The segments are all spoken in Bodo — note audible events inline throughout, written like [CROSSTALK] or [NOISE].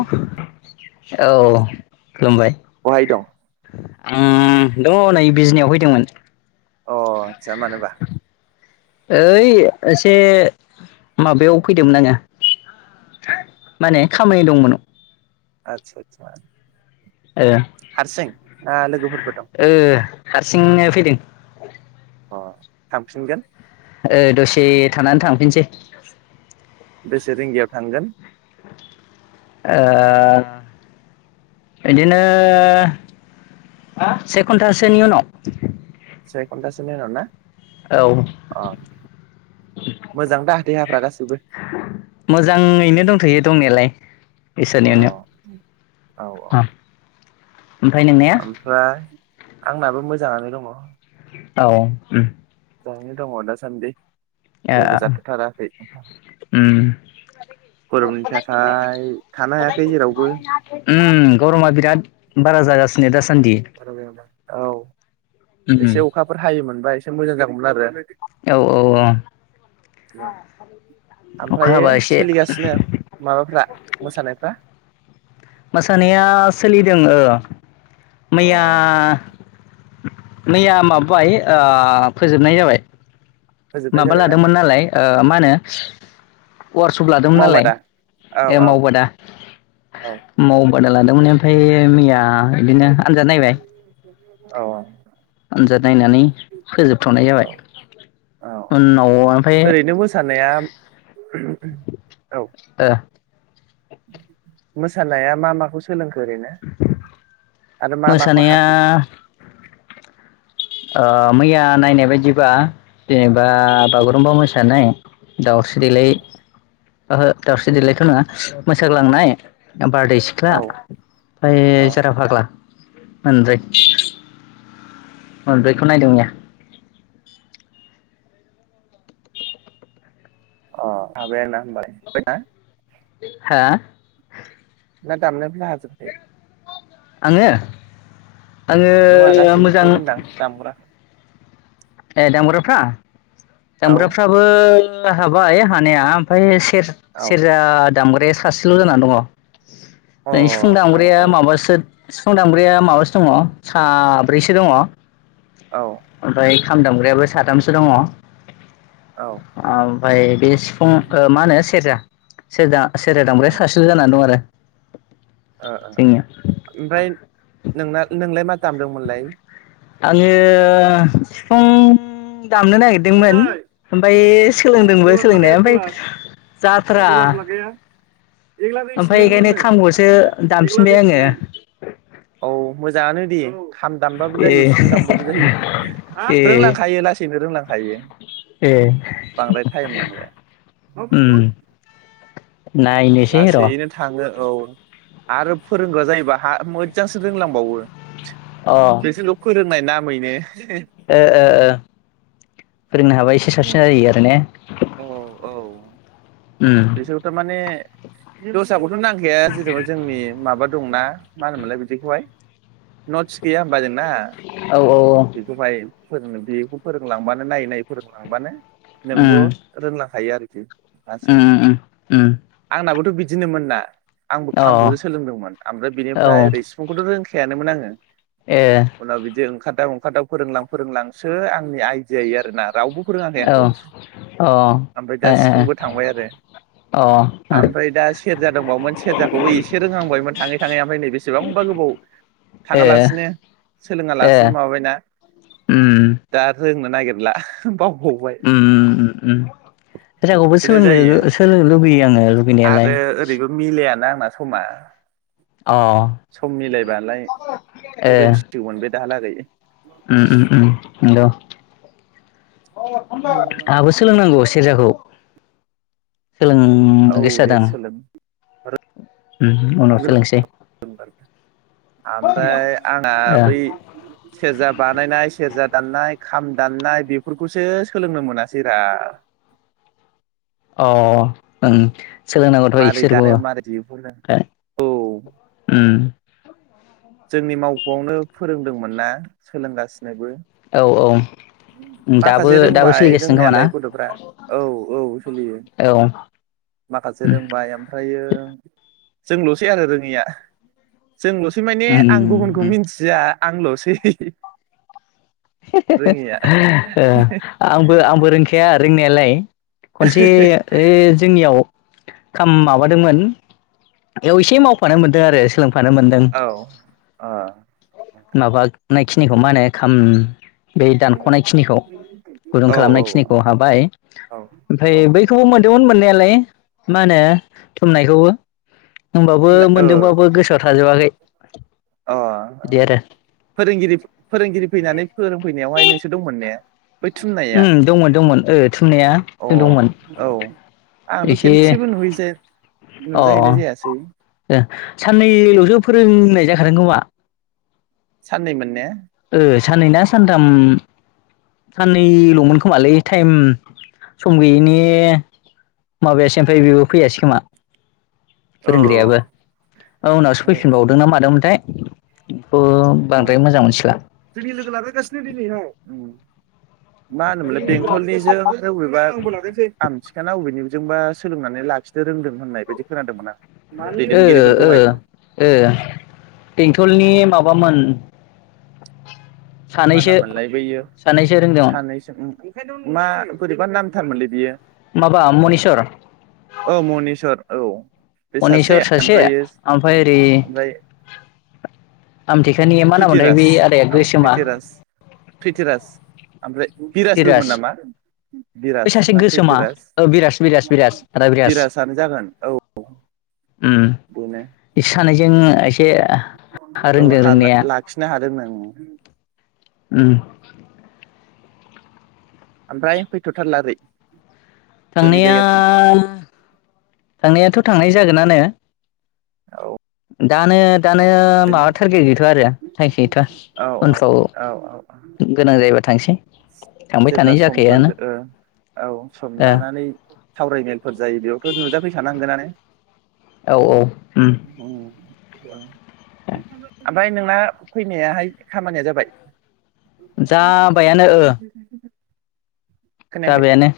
औ औ खुलुमबाय बहाय दं उम दङ नै बिजनियाव फैदोंमोन। अ आसा मानोबा? ओइ एसे माबायाव फैदोंमोन आङो माने खामानि दंमोन। आतसा आतसा ए हारसिं ओ लोगोफोर ओ हारसिंनो फैदों? अ थांफिनगोन ओ दसे थानानै थांफिनसै। बेसे रिंगायाव थांगोन? ओ बिदिनो से घन्टासोनि उनाव। से खथासो उनाव ना? औ अ मोजां दा देहाफ्रा गासैबो मोजाङैनो दंथायो दंनायालाय अ इसोरनि औ औ अननायाव उम ओमफ्राय आंनाबो मोजाङानो दङ। औ उम। मोजाङै दङ दासान्दि। ए जेबो आ जाथ'थाराखै उम गरमनि थाखाय थानो हायाखै जेरावबो उम गरमा बिराद बारा जागासि नेदा स औ उम एसे अखाफोर हायोमोनबा एसे मोजां जाग औ औ [UNINTELLIGIBLE] अखा ओमफ्रायो हाबा एसे सोलिगासिनो माबाफ्रा मोसानायफ्रा? मोसानाया सोलिदों ओ। अ मैया मैया माबाबाय ओ फोजोबनाय जाबाय। फोजोबनाय माबा जाबायना लादोंमोन नालाय ओ मा होनो वार्कशप लादोंमोन नालाय मावबादा औ ए औ मावबादा औ माव अर्डार लादोंमोन ओमफाय मैया बिदिनो आन्जाद नायबाय। औ। आन्जाद नायनानै फोजोबथनाय औ जाबाय औ उनाव ओमफाय ओरैनो मोसानाया [UNINTELLIGIBLE] औ। ओ मोसानाया मा माखौ स सोलोंखो ओरैनो आरो मा मा खौ मोसानाया हाखो? ओ मैया नायनाय बायदिबा एम। बा औ बागुरुम्बा मोसानाय दावस गोलै ओहो दावस्रि देलायथ' नङा मोसाग्लांनाय बारदै सिख्ला औ ओमफाय अ जारा फाग्ला। मोनब्रै [INAUDIBLE] मोनब्रैखौ नायदोंमोन। अ माबाया [UNINTELLIGIBLE] हा? ना दाननो नाजोबबाय। आङो [INAUDIBLE] नङा आङो गासैखौबो मोजां होनदां दामग्रा ए दामबरफ्रा औ जामबग्राफ्राबो हाबाय हानाया ओमफ्राय सेर औ अ औ सेजा दामग द सासेल' जानानै दङ ननो सिफुं औ दामग्राया माबासो सिफुं दामब्रैया माबासो दङ साब्रैसो दङ औ ओ ओमफ्रायफ्राय खाम दामग्रायाबो साथामसो दङ ओ आं बाय बे सिफुं मा होनो सेरजा सरजा सेरजा दांब्राया सासेल' जानानै दं आरो जोंनिया ओमफ्राय नोंना नोंलाय मा दामदोंमोनलाय आङो बिफां दामनो नागिरदोंमोन ओमफ्राय सोलोंदोंबो सलार लागाया सोलोंनाया ओमफ्राय सलार जाथ्रा सलार लागाया ओमफफ्राय बेखायनो खामखौसो दामफिनबाय आङो औ मोजाङानो दे खाम दामबाबो ए जायो सिफम दामबाबो जायो ए रोंलांखायो लासैनो रोंलां ए [INAUDIBLE] बांद्राय म नां [INAUDIBLE] उम नायनोसै र' औ आरो फोरोंगआ जायोैबा हा मोजांसो रोंलांबावो जसे [INAUDIBLE] नामैनो ए [UNINTELLIGIBLE] फोरोंनो हाबा एसे साबसिन जायो आरो ने औ औ दसाा ग [INAUDIBLE] ' नांखाया जेनेबा जोंनि माबा मा होनोमोनलाय बि ग [UNINTELLIGIBLE] औ औ बेखौ बाय फोरोङोदि बेखौ फोरोंलांबानो नायै नायै फोरोंलांबानो नंगौ उम रोंलां थायो आरोखि। लासै उम उम उम। दिनो मोन ना? आंबो अ खामखौ सोलोंदोंमोन ओमफ्राय बिनिफ्राय औ ओरै सिफुंखौथ' रों फेयानोमोन आङो ए उनाव बिदि ओंखार खदाव ओंखारदाव फोरोंलां फोरोंलांसो आंनि आइडिया आरोना रावबो फोरोङाखै आंखौ औ ओमफ्राय अ दा ए सिफुंबो थांबाय आरो। अ आमफ्राय दा सेरजा दंबावोमोन सेरजाखौबो एसे रोंहांबायमोन थाङै थाङै ओमफ्राय नै बेसेबांबा गोबाव ए थाङा लासिनो सोलोङा लासिनो ए माबाबायना उम दा रोंनो नागिरला। [UNINTELLIGIBLE] उम उम उम। ट्रेगावबो बिदिनो सोलोंनो जायो सोलोंनो लुगैयो आङो लुगैनायालाय। मा समा? अ सम मिलायबालाय ए रोंसिगौमोन बे। दालागै। उम उम उम। हेल'। आंहाबो सोलोंनांगौ सेरजाखौ। सोलोंनो औ गोसो दे जादों आं सोलों उम उनाव सोलोंसै [INAUDIBLE] आं दा ओ बै सेरजा बानायनाय सेरजा दाननाय खाम दान्नाय बेफोरखौसो सोलोंनो मोनासै रा अ ओंथ सोलोंनांगौथ' मारै इसोरखौबो दानो मारै दिहुनो औ उम जोंनि मावख'आवनो फोरोंदोंमोन ना सोलोंगासिनोबो। औ औ। दाबो माखासे दाबो रोंबाय सोलिगासिनो खोमा ना रोंनायालाय गथ'फ्रा औ औ सोलियो औ माखासे उम रोंबाय ओमफ्रायो जोंल'सै आरो रोङिया। जोंल'सै माने आं गुबुनखौ उम मिनथिया। आंल'सै रोङिया [UNINTELLIGIBLE] आंबो आंबो रोंखाया रोंनायालाय। खनसे ओ जोंनियाव [UNINTELLIGIBLE] माबादोंमोन बेयाव एसे माव फानो मोनदों आरो सोलोंफानो मोनदों औ औ माबानाय। खिनिखौ मा होनो खाम। बे दानखनायखिनिखौ गुदुं औ औ खालामनायखिनिखौ हाबाय औ ओमफ्राय औ बैखौबो मोन दोमोन मोननायालाय मा होनो थुमनायखौबो। होमबाबो थुनलाइ ओ मोनदोंबाबो गोसोआव था थाजोबाखै। अ ओ बिदि आरो फोरोंगिरि फोरोंगिरि फैनानै फोरों फैनायावहाय नोंसोर दंमोन ने? बै थुननाया उम दंमोन दंमोन ओ थुमनाया अ जों दंमोन औ आंथ' एसे खेनसेबो नुहैजाया अ अ नुजाहैनाय जायासै ओ साननैलसो फोरोंनाय जा खादों खोमा साननैमोन ने? ओ साननै ना सानथाम औ साननैलमोन खोमालै। टाइम सम गैयैनि माबायासै ओमफ्राय बेबो फैयासै खोमा औ फोरोंग्रायाबो उनावसो फैफिनबावदों ना मादोंमोनथाय बेखौ अ बांद्राय मोजां मोनथिला जोंनि लोगो लाबोगासिनो दिनै औ। मा होनोमोनलाय बेंथलनिजों बबेबा आमथिखा ना बबेनि जोंबा सोलोंनानै लाखिनो रोंदों होननाय बायदि खोनादोंमोन आं ओ ओ दैदेनगिरिफोरखौहाय। ओ बेंटलनि माबामोन मा सानैसो नाम मोनलाय बैयो सानैसो रोंदोंमोन सानैसो मा बोरैबा नामथारमोनलै बियो माबा मनिस्वर औ मनिस्वर औ बे मनिस्वर सासे ओमफ्रायो ओमफ्राय ओरै ओमफ्राय आमथेखानि मा नाम मोनथाय प्रिथिराज बै आदाया औ गोसोमा? प्रिथिराज प्रिथिराज ओमफ्राय बिराजबोमोन धीराज नामा बै बिराज सासे ना गोसोमा प्रिथिराज ओ बिराज बिराज बिराज आदा बिराज बिराजानो जागोन औ। उम बेनो बिसोर सानैजों एसे औ रोंदों हा रोंनाया लाखिनो हादों नो उम। उम ओमफ्राय फैथ' थारला ओरै जोंनि थांनाया जायगाथिं थांनायाथ' थांनाय जागोनानो औ दानो दानो माबा थारगेथ गैथवा आरो थारगेथ गैथवा औ उनफ्राव औ औ गोनां जायोबा थांसै थांबाय जेब्ला थानाय समफोर जाखायोआनो ओ औ सम ओ लानानै सावरायमेलफोर जायो बेयावथ' नुजाफै खानांगोनानो। औ औ ओम उम। ओमफ्राय नोंना फैनायाहाय खामानिया जाबाय जाबायानो ओ [INAUDIBLE] खोनायाखै जाबायानो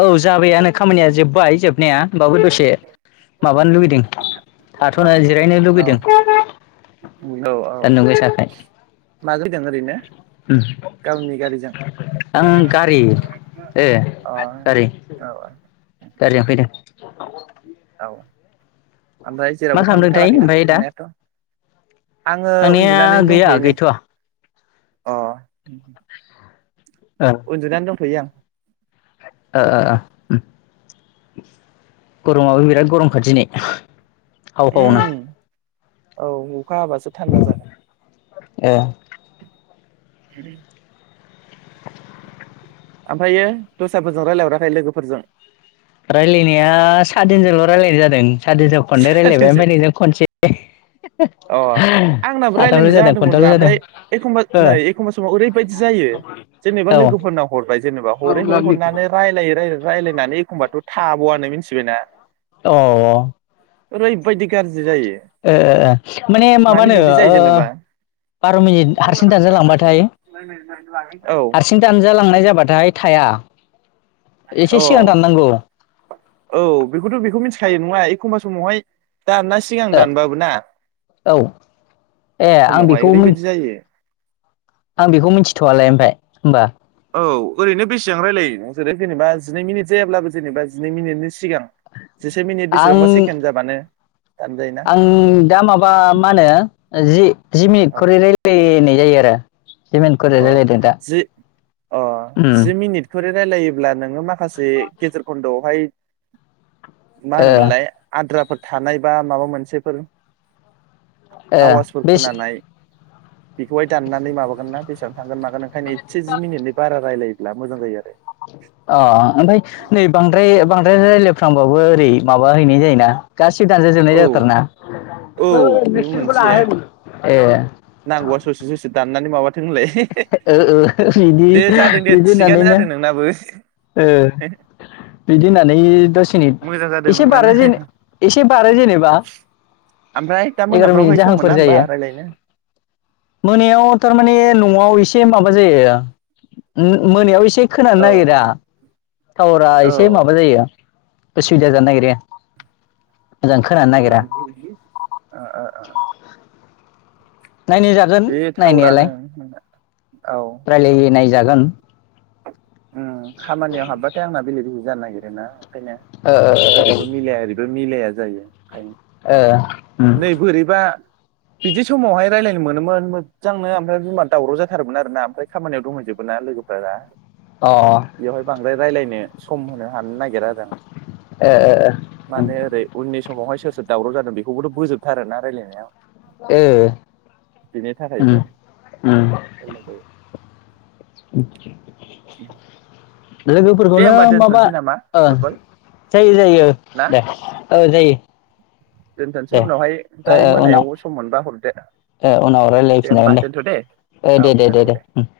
औ जाबाययानो खामानिया जोब्बाय जोबनाया होनबाबो दसे माबानो लुगैदों थाथ'ना जिरायनो औ लुुबैदों सान्दुं गोसाखाय दं ओरैनो उम गावनि गारिजों आं गारि ए अ गारि औ औ गारिजों [INAUDIBLE] [INAUDIBLE] ओमफ्राय मा जेरावबो खालामदोंथाय थांथ'थाराखैना ओमफ्राय दा थांनायाथ' आङो थांनाया उन्दुनानै गैया दंफैयो नै गैथ'वा अ उन्दुनानै दंफैयो आं ओ ओ ओ अ गरमाबो बिराद गरमखा दिनै औ औ न उम औ अखा हाबासो थान्दा जागोन ओ [INAUDIBLE] ओमफ्रायो दस्राफोरजों रायज्लायहराखै लोगोफोरजों रायलायनाया सा दिनजोंल' रायलायनाय जादों सादिनजों खननै रायलायबाय सानैजों ओमफ्राय नोंजों खनसे अ आंनाबो साथामल' रायलायनाय जादों जादोंमोनब्रा खनथामल' जादों ओमफ्राय एखमबा नै औ एखमबा समाव ओरैबायदि जायो जेनेबा औ लोगोफोरनाव हरबाय जे जेनेबा हरै हरै हरनानै रायलायो राय रायलायनानै एखमबाथ' थाब'आनो मिथिबायना अ अ ओरैबायदि गाज्रि जायो ओ ओ ओ माने मानो माबानो बिब्दि जायो ओ जेनेबा बार' मिनिट हारसिं दानजालांबाथाय औ हारसिं दानजालांनाय जाबाथाय थाया [INAUDIBLE] औ एसे सिगां दाननांगौ औ औ बेखौथ' बेखौ मिथिखायो नङा खमबा समावहाय दानना सिगां ओ दानबाबो ना औ ए आं समावहाय बेखौ ओरैबायदि जायो आं बेखौ मिनथिथ'वालाय ओमफाय होमबा, औ ओरैनो बेसेबां रायलायो ओरैनो जेनेबा जिनै मिनिट जायाब्लाबो जेनेबा जिनै मिनिटनि सिगां जिसे मिनिट आं बेसेबांबा सेकेन्ड जाबानो दानजायोना आं दा माबा मा होनो जि - जि मिनिट औ खरै रायलायनाय जायो आरो, जि मिनिट खरै अ रायलायदों दा जि - अ उम जि मिनिट खरै रायजलायोब्ला नोङो माखासे गेजेर खनद'वावहाय मा ओ होनोमोनलाय आद्राफोर थानाय बा माबा मोनसेफोर ए आवाजफोर बे खोनानाय बेखौहाय दाननानै माबागोन ना बेसे थागोन मागोन ओंखायनो एदसे जि मिनिटनि बारा रायलायो। ब्ला मोजां जायो आरो, अ ओमफाय नै औ बांद्राय-बांद्राय रायलायफ्रांबा बो ओरै माबाहैनाय जायोना, गासिबो दानजा जोबनाय जाथारोना? औ बेबो मोनसे [UNINTELLIGIBLE] ए नांगौबा ससे-ससे दाननानै माबाथों होनलाय एहे ओ-ओ, बिदि - बिदि थिगानो होननानैनो जादों नोंनाबो ओ बिदि होननानै दस मिनिट मोजां जादों एसे नोंनानो बारो जेने एसे बारो जेनेबा ओमफ्राय दा एगार' मिनिट मोनाफ्रावहाय सम मोना जाहांफोर होमबा जायो। रायलायनो मोनायाव थारमाने न'वाव एसे माबा जायो उम मोनायाव एसे खोनानो औ नागिरा, टाउवारा औ एसे माबा जायो। असुबिदा जानो नागिरो। मोजां खोनानो [INAUDIBLE] नागिरा ओ-ओ- ओ नायनाय जागोन नायनायालाय। टावारानो रायलाय नायजागोन। ओम खामानियाव हाबबाथाय आंना बेले जानो नागिरोना? खायनो ओरैबो मिलाया ओरै, ओ मिलाया जायो। खायनो नै बोरैबा। बिदि समावहाय रायलयनो मोनोमोन मोजांनो ओमफ्राय बिमा दावराव जाथारोमोन आरोना ओमफ्राय खामानियाव दंहैजोबोना लोगोफोरा दा। बेवहाय बांद्राय रायलायनो सम होनो हानो नागिरा आर माने ओरै उननि समावहाय सोस दावराव जादों बेखौबोथ बोजोबथारोना रायलायनायाव। ओ बेनि उम थाखायबो उम दे उम लोगोफोरखौनो होमबा माबा दोनथ'नोसै नामा ओ उरबल जायो जायो दे ओ जायो। दोनथसै दे ओ उनावहाय ओ दायो उनाव मोनायाव सम मोनबा हरदो। ओ उनाव रायलायफिनजागोन दे ओ औ दे दे दे दोनथ' दे उम